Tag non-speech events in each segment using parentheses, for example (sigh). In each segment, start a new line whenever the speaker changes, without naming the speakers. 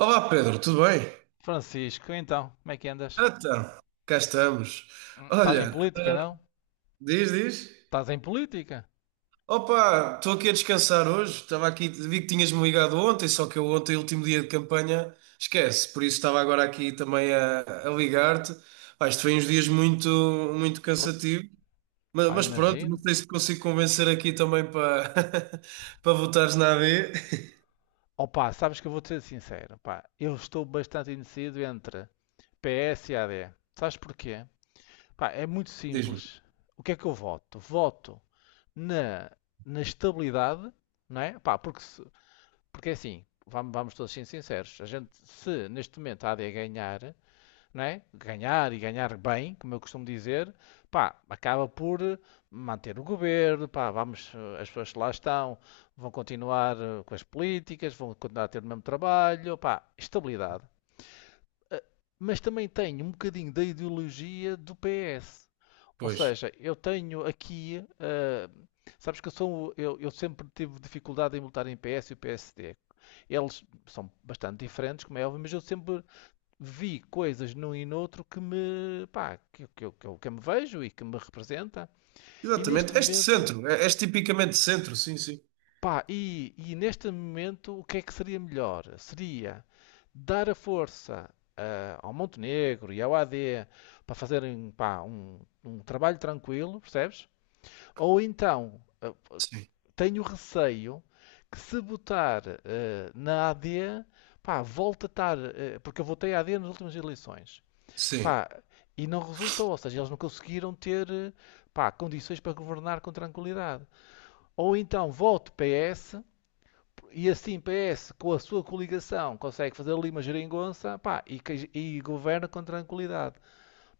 Olá, Pedro, tudo bem?
Francisco, então, como é que andas?
Então, cá estamos.
Estás em
Olha,
política, não?
diz, diz.
Estás em política?
Opa, estou aqui a descansar hoje. Estava aqui, vi que tinhas-me ligado ontem, só que eu ontem, último dia de campanha, esquece. Por isso estava agora aqui também a ligar-te. Pá, isto foi uns dias muito, muito
Pô,
cansativo. Mas,
pá,
mas pronto, não
imagino.
sei se te consigo convencer aqui também para (laughs) para votares na AD.
Opa, sabes que eu vou-te ser sincero, pá, eu estou bastante indeciso entre PS e AD. Sabes porquê? Pá, é muito
Diz-me.
simples. O que é que eu voto? Voto na, na estabilidade, não é? Pá, porque, porque é assim, vamos todos ser sinceros, a gente, se neste momento a AD ganhar, não é? Ganhar e ganhar bem, como eu costumo dizer, pá, acaba por manter o governo, pá, vamos, as pessoas que lá estão vão continuar com as políticas, vão continuar a ter o mesmo trabalho, pá, estabilidade. Mas também tenho um bocadinho da ideologia do PS. Ou
Pois.
seja, eu tenho aqui, sabes que eu sempre tive dificuldade em lutar em PS e o PSD. Eles são bastante diferentes, como é óbvio, mas eu sempre vi coisas num e noutro pá, que eu me vejo e que me representa. E neste
Exatamente. Este
momento,
centro, és tipicamente centro, sim, sim.
pá, e neste momento o que é que seria melhor? Seria dar a força ao Montenegro e ao AD para fazerem, pá, um trabalho tranquilo, percebes? Ou então,
Sim,
tenho receio que se botar na AD, pá, volta a estar, porque eu votei AD nas últimas eleições.
sim.
Pá, e não resultou, ou seja, eles não conseguiram ter, pá, condições para governar com tranquilidade. Ou então vote PS, e assim PS, com a sua coligação, consegue fazer ali uma geringonça, pá, e governa com tranquilidade.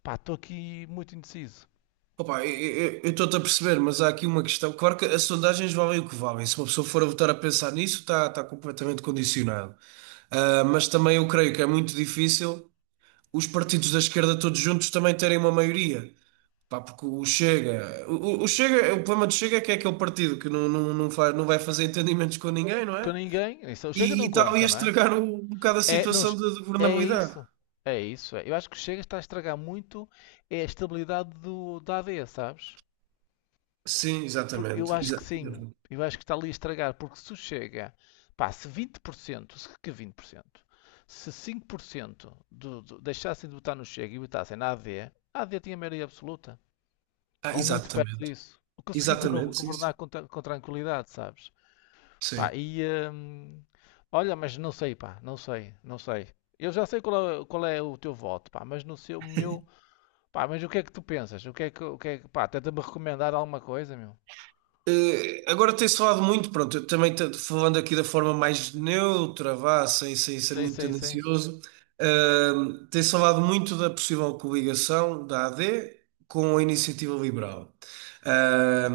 Pá, estou aqui muito indeciso.
Opa, eu estou-te a perceber, mas há aqui uma questão. Claro que as sondagens valem o que valem. Se uma pessoa for a votar a pensar nisso, está completamente condicionado. Ah, mas também eu creio que é muito difícil os partidos da esquerda todos juntos também terem uma maioria. Pá, porque o Chega, o problema do Chega é que é aquele partido que não faz, não vai fazer entendimentos com ninguém, não
Com
é?
ninguém, isso o chega
E
não
e tal, ia
conta, não é?
estragar um bocado a
É, não,
situação de
é
governabilidade.
isso. É isso, é. Eu acho que o Chega está a estragar muito a estabilidade da AD, sabes?
Sim,
Eu
exatamente.
acho que sim.
Exatamente.
Eu acho que está ali a estragar, porque se o chega, pá, se 20%, se que 20%, se 5% deixassem de votar no Chega e votassem na AD, a AD tinha maioria absoluta,
Ah,
ou muito perto
exatamente.
disso. Conseguia
Exatamente, sim,
governar
sim.
com tranquilidade, sabes?
Sim.
Pá, e hum, olha, mas não sei, pá, não sei, não sei. Eu já sei qual é o teu voto, pá, mas no seu, meu, pá, mas o que é que tu pensas? O que é que, o que é que, Pá, tenta-me recomendar alguma coisa, meu?
Agora, tem-se falado muito, pronto, eu também, falando aqui da forma mais neutra, vá, sem ser
Sim,
muito
sim, sim.
tendencioso, eh, tem-se falado muito da possível coligação da AD com a iniciativa liberal. Eh,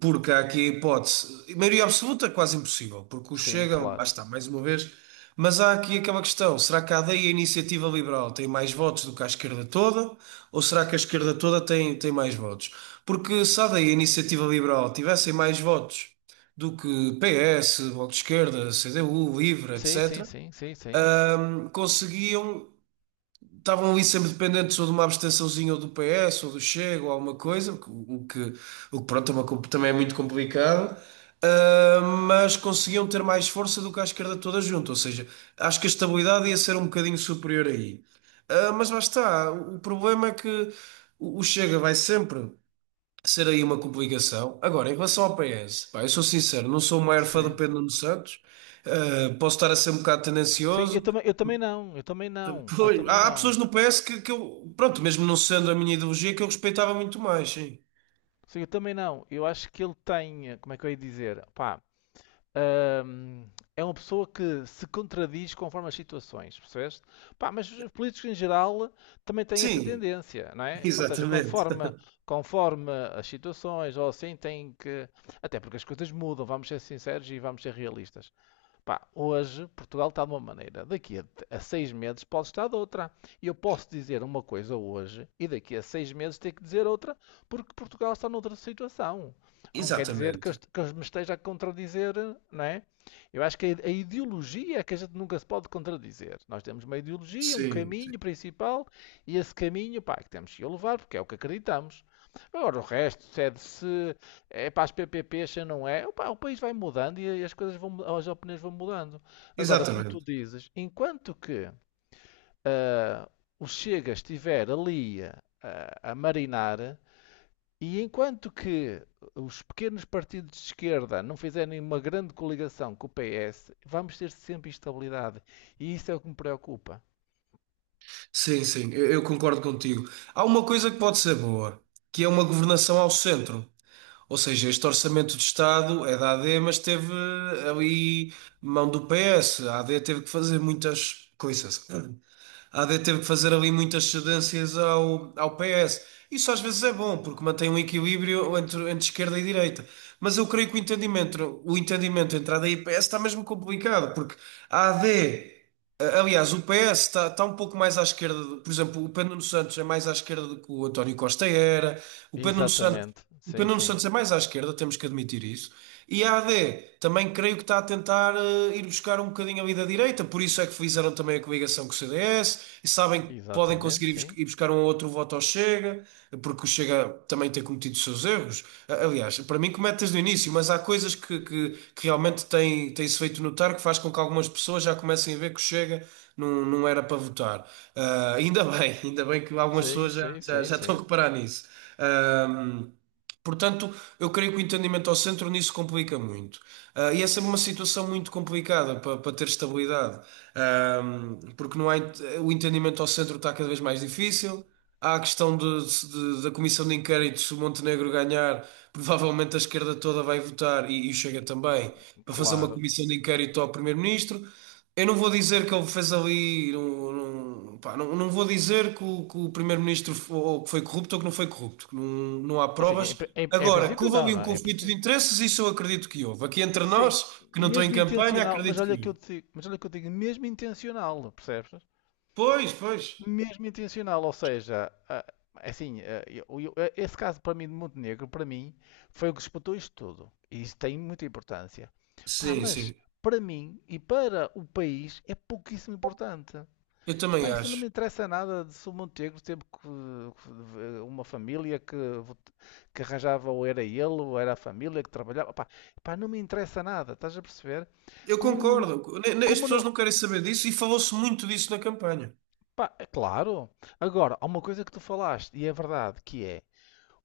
Porque há aqui a hipótese, maioria absoluta é quase impossível, porque o
Sim,
Chega, lá
claro.
está, mais uma vez. Mas há aqui aquela questão: será que a AD e a iniciativa liberal têm mais votos do que a esquerda toda? Ou será que a esquerda toda tem mais votos? Porque se a AD a Iniciativa Liberal tivessem mais votos do que PS, Bloco de Esquerda, CDU, Livre,
Sim, sim,
etc.,
sim, sim, sim.
conseguiam. Estavam ali sempre dependentes ou de uma abstençãozinha ou do PS ou do Chega ou alguma coisa, o que, pronto, é uma também é muito complicado, mas conseguiam ter mais força do que a esquerda toda junto. Ou seja, acho que a estabilidade ia ser um bocadinho superior aí. Mas lá está, o problema é que o Chega vai sempre ser aí uma complicação. Agora, em relação ao PS, pá, eu sou sincero, não sou o maior fã do
Sim.
Pedro Nuno Santos. Posso estar a ser um bocado
Sim,
tendencioso.
eu também não, eu também não, eu
Pois,
também
há pessoas
não.
no PS que eu, pronto, mesmo não sendo a minha ideologia, que eu respeitava muito mais, sim.
Sim, eu também não. Eu acho que ele tem, como é que eu ia dizer? Pá, hum, é uma pessoa que se contradiz conforme as situações, percebeste? Pá, mas os políticos em geral também têm essa
Sim,
tendência, não
(laughs)
é? Ou seja,
exatamente.
conforme as situações, ou assim, têm que. Até porque as coisas mudam, vamos ser sinceros e vamos ser realistas. Pá, hoje Portugal está de uma maneira, daqui a 6 meses pode estar de outra. E eu posso dizer uma coisa hoje e daqui a 6 meses ter que dizer outra, porque Portugal está noutra situação. Não quer dizer que,
Exatamente.
que me esteja a contradizer, não é? Eu acho que a ideologia é que a gente nunca se pode contradizer. Nós temos uma ideologia, um
Sim, sim.
caminho principal e esse caminho, pá, que temos que levar porque é o que acreditamos. Agora, o resto se é para as PPPs, se não é. Opa, o país vai mudando e as coisas vão, as opiniões vão mudando. Agora, como tu
Exatamente.
dizes, enquanto que o Chega estiver ali a marinar e enquanto que os pequenos partidos de esquerda não fizerem uma grande coligação com o PS, vamos ter sempre instabilidade. E isso é o que me preocupa.
Sim, sim, eu concordo contigo. Há uma coisa que pode ser boa, que é uma governação ao centro. Ou seja, este orçamento de Estado é da AD, mas teve ali mão do PS. A AD teve que fazer muitas coisas. A AD teve que fazer ali muitas cedências ao PS. Isso às vezes é bom, porque mantém um equilíbrio entre esquerda e direita. Mas eu creio que o entendimento entre a D e PS está mesmo complicado, porque a AD. Aliás, o PS está um pouco mais à esquerda, por exemplo, o Pedro Nuno Santos é mais à esquerda do que o António Costa era. o Pedro Nuno Santos,
Exatamente.
o Pedro
Sim,
Nuno
sim.
Santos é mais à esquerda, temos que admitir isso. E a AD também creio que está a tentar, ir buscar um bocadinho ali da direita, por isso é que fizeram também a coligação com o CDS, e sabem que podem
Exatamente,
conseguir ir bus-
sim.
ir ir buscar um outro voto ao Chega, porque o Chega também tem cometido os seus erros. Aliás, para mim comete desde o início, mas há coisas que realmente têm-se feito notar, que faz com que algumas pessoas já comecem a ver que o Chega não era para votar. Ainda (laughs) bem, ainda bem que algumas
Sim,
pessoas já,
sim,
já,
sim,
já estão a
sim.
reparar nisso. Portanto, eu creio que o entendimento ao centro nisso complica muito. E essa é uma situação muito complicada para, ter estabilidade. Porque não há, o entendimento ao centro está cada vez mais difícil. Há a questão da comissão de inquérito. Se o Montenegro ganhar, provavelmente a esquerda toda vai votar, e o Chega também, para fazer uma
Claro.
comissão de inquérito ao primeiro-ministro. Eu não vou dizer que ele fez ali. Não, não, pá, não vou dizer que o primeiro-ministro, ou que foi corrupto ou que não foi corrupto, que não há
Assim, em,
provas.
pri- em- em
Agora, que
princípio
houve
não,
ali
não
um
é? Em
conflito de
princípio.
interesses, isso eu acredito que houve. Aqui entre
Sim,
nós, que não estou em
mesmo
campanha,
intencional, mas
acredito que
olha que eu
houve.
te digo, mas olha que eu digo, mesmo intencional, percebes?
Pois, pois.
Mesmo intencional, ou seja, é assim, esse caso para mim de Montenegro, para mim, foi o que disputou isto tudo. E isso tem muita importância. Pá,
Sim,
mas
sim.
para mim e para o país é pouquíssimo importante.
Eu
Pá,
também
isso não
acho.
me interessa nada de se o Montenegro teve uma família vot- que arranjava ou era ele ou era a família que trabalhava. Pá, pá, não me interessa nada, estás a perceber?
Eu
Como não,
concordo. As
como
pessoas
não,
não querem saber disso, e falou-se muito disso na campanha.
pá, é claro. Agora, há uma coisa que tu falaste e é verdade, que é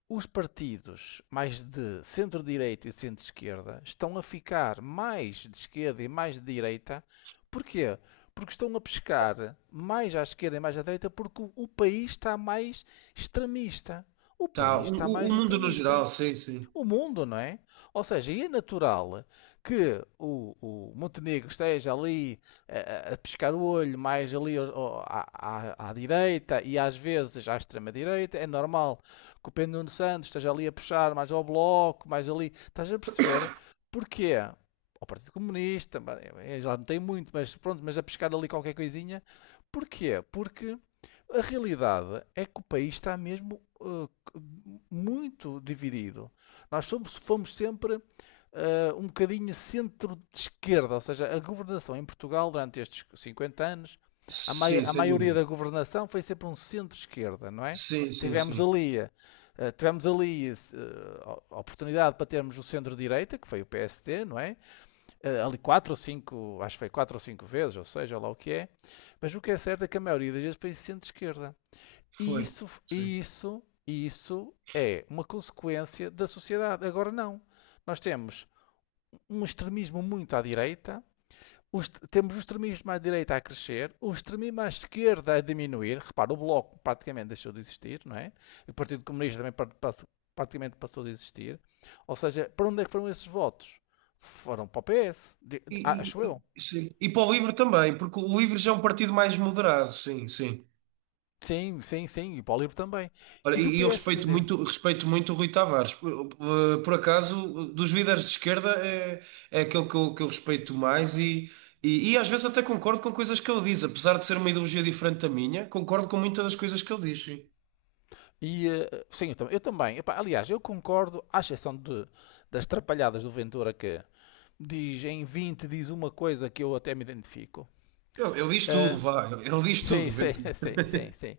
os partidos mais de centro-direita e centro-esquerda estão a ficar mais de esquerda e mais de direita. Porquê? Porque estão a pescar mais à esquerda e mais à direita porque o país está mais extremista. O
Tá,
país
o,
está
o
mais
o mundo no
extremista,
geral, sim, sim.
o mundo, não é? Ou seja, é natural que o Montenegro esteja ali a pescar o olho, mais ali à, à direita e às vezes à extrema-direita. É normal que o Pedro Nuno Santos esteja ali a puxar mais ao bloco, mais ali. Estás a perceber? Porquê? Ao Partido Comunista, já não tem muito, mas pronto, mas a pescar ali qualquer coisinha. Porquê? Porque. A realidade é que o país está mesmo muito dividido. Fomos sempre um bocadinho centro de esquerda, ou seja, a governação em Portugal durante estes 50 anos, a, mai-
Sim,
a
sem
maioria
dúvida.
da governação foi sempre um centro-esquerda, não é?
Sim, sim,
Tivemos
sim.
ali, eh, tivemos ali eh, a oportunidade para termos o centro-direita, que foi o PSD, não é? Ali quatro ou cinco, acho que foi quatro ou cinco vezes, ou seja, lá o que é. Mas o que é certo é que a maioria das vezes foi centro-esquerda. E
Foi.
isso,
Sim.
e isso, e isso é uma consequência da sociedade. Agora não. Nós temos um extremismo muito à direita, temos o extremismo à direita a crescer, o extremismo à esquerda a diminuir. Repara, o Bloco praticamente deixou de existir, não é? O Partido Comunista também praticamente passou de existir. Ou seja, para onde é que foram esses votos? Foram para o PS, acho eu.
Sim. E para o livro também, porque o livro já é um partido mais moderado, sim, sim.
Sim, sim, sim, e para o LIVRE também. E
Olha,
do
e eu
PSD?
respeito muito o Rui Tavares. Por acaso, dos líderes de esquerda é aquele que eu respeito mais, e às vezes até concordo com coisas que ele diz. Apesar de ser uma ideologia diferente da minha, concordo com muitas das coisas que ele diz, sim.
E, sim, eu também. Epá, aliás, eu concordo, à exceção das trapalhadas do Ventura que diz em 20 diz uma coisa que eu até me identifico.
Ele diz tudo,
Eh,
vá, ele diz
sim,
tudo,
sim,
Ventura.
(laughs) sim, sim, sim.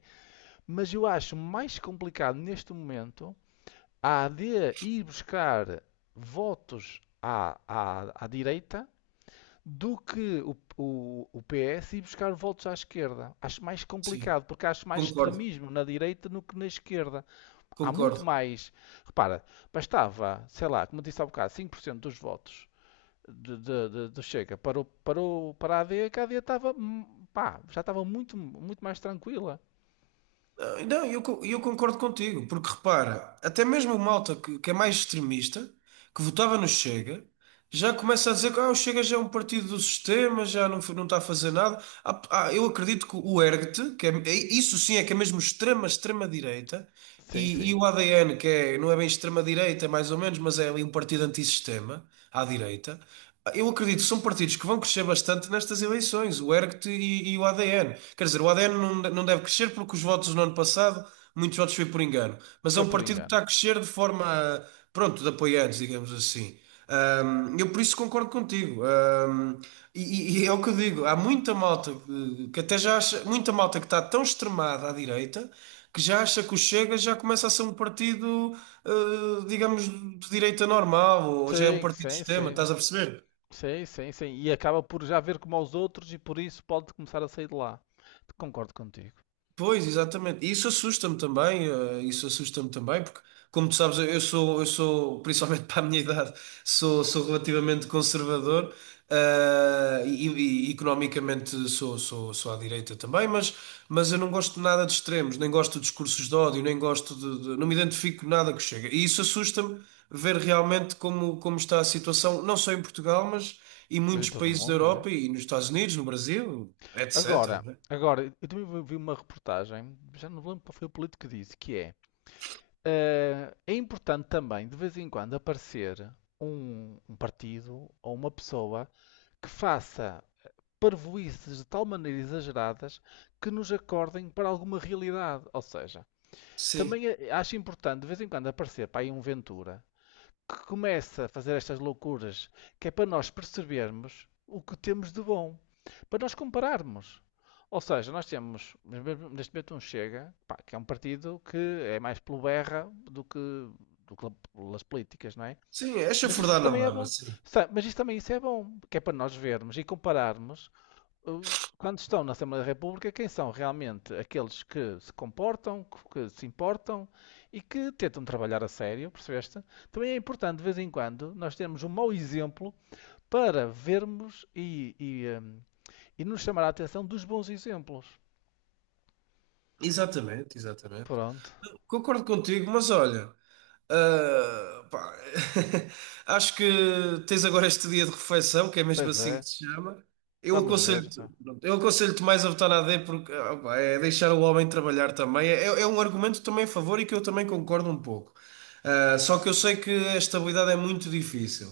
Mas eu acho mais complicado neste momento a AD ir buscar votos à direita do que o PS ir buscar votos à esquerda. Acho mais
Sim,
complicado, porque acho mais
concordo,
extremismo na direita do que na esquerda. Há muito
concordo.
mais. Repara, bastava, sei lá, como disse há bocado, 5% dos votos do Chega para a AD, que a AD estava, pá, já estava muito, muito mais tranquila.
Não, eu, eu concordo contigo, porque repara, até mesmo o malta que é mais extremista, que votava no Chega, já começa a dizer que, o Chega já é um partido do sistema, já não, não está a fazer nada. Eu acredito que o ERGT, isso sim é que é mesmo extrema, extrema-direita,
Sim,
e,
sim.
e o ADN, que é, não é bem extrema-direita, mais ou menos, mas é ali um partido antissistema, à direita. Eu acredito que são partidos que vão crescer bastante nestas eleições, o ERGT e o ADN. Quer dizer, o ADN não, não deve crescer porque os votos no ano passado, muitos votos foi por engano, mas é
Foi
um
por
partido que
engano.
está a crescer de forma, pronto, de apoiantes, digamos assim. Eu por isso concordo contigo. E é o que eu digo, há muita malta, que até já acha, muita malta que está tão extremada à direita que já acha que o Chega já começa a ser um partido, eh, digamos, de direita normal, ou já é um
Sim,
partido de
sim,
sistema,
sim.
estás a perceber?
Sim, sim, sim. E acaba por já ver como aos outros e por isso pode começar a sair de lá. Concordo contigo.
Pois, exatamente. E isso assusta-me também, isso assusta-me também, porque, como tu sabes, eu sou, principalmente (laughs) para a minha idade, sou relativamente conservador. E economicamente sou à direita também. Mas eu não gosto de nada de extremos, nem gosto de discursos de ódio, nem gosto não me identifico nada que chega. E isso assusta-me ver realmente como está a situação, não só em Portugal, mas em
Mas em
muitos
todo o
países da
mundo, não é?
Europa e nos Estados Unidos, no Brasil, etc,
Agora,
né?
agora, eu também vi uma reportagem, já não me lembro qual foi o político que disse, que é. É importante também, de vez em quando, aparecer um partido ou uma pessoa que faça parvoíces de tal maneira exageradas que nos acordem para alguma realidade. Ou seja,
Sim.
também acho importante, de vez em quando, aparecer para aí um Ventura que começa a fazer estas loucuras, que é para nós percebermos o que temos de bom, para nós compararmos. Ou seja, nós temos neste momento um Chega, pá, que é um partido que é mais pelo berra do que pelas políticas, não é?
Sim, é
Mas isso
chafurdar na
também é
lama,
bom.
sim.
Mas isso também isso é bom, que é para nós vermos e compararmos quando estão na Assembleia da República, quem são realmente aqueles que se comportam, que se importam e que tentam trabalhar a sério, percebeste? Também é importante, de vez em quando, nós termos um mau exemplo para vermos e nos chamar a atenção dos bons exemplos.
Exatamente, exatamente.
Pronto,
Concordo contigo, mas olha, pá, (laughs) acho que tens agora este dia de refeição, que é mesmo
pois
assim
é,
que se chama. Eu
vamos ver,
aconselho-te,
pá.
pronto, eu aconselho-te mais a votar na AD, porque, pá, é deixar o homem trabalhar também. É um argumento também a favor e que eu também concordo um pouco. Só que eu sei que a estabilidade é muito difícil.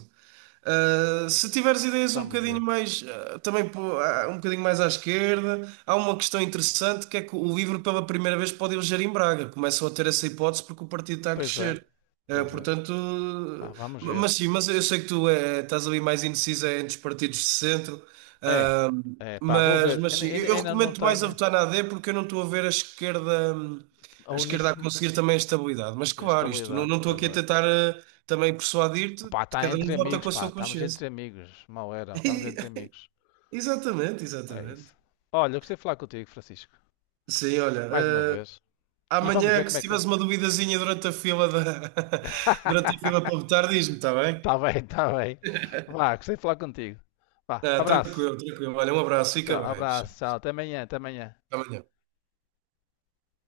Se tiveres ideias um
Vamos
bocadinho
ver.
mais, também pô, um bocadinho mais à esquerda, há uma questão interessante, que é que o LIVRE pela primeira vez pode eleger em Braga. Começam a ter essa hipótese, porque o partido está a
Pois é,
crescer.
pois é,
Portanto,
pá, vamos ver.
mas sim, mas eu sei que tu, estás ali mais indecisa entre os partidos de centro,
É, é, pá, vou
mas,
ver,
mas sim, eu
não
recomendo mais a
tenho
votar na A D, porque eu não estou a ver a esquerda,
a
a esquerda a
unir-se
conseguir também a estabilidade. Mas claro, isto, não,
estabilidade,
não estou
pois
aqui a
é.
tentar, também persuadir-te,
Pá,
que
está
cada
entre
um vota
amigos,
com a
pá.
sua
Estamos
consciência.
entre amigos. Mal era.
(laughs)
Estamos
E-
entre amigos.
Exatamente,
É
exatamente.
isso. Olha, eu gostei de falar contigo, Francisco.
Sim, olha,
Mais uma vez. E vamos
amanhã,
ver
que
como
se
é que.
tiveres uma duvidazinha durante a fila da,
(laughs)
(laughs) durante a fila para votar, diz-me, está bem?
Está bem, está bem. Vá, gostei de falar contigo. Vá,
Ah,
abraço.
tranquilo, tranquilo. Olha, um abraço,
Tchau,
fica bem. Até
abraço, tchau. Até amanhã, até amanhã.
amanhã.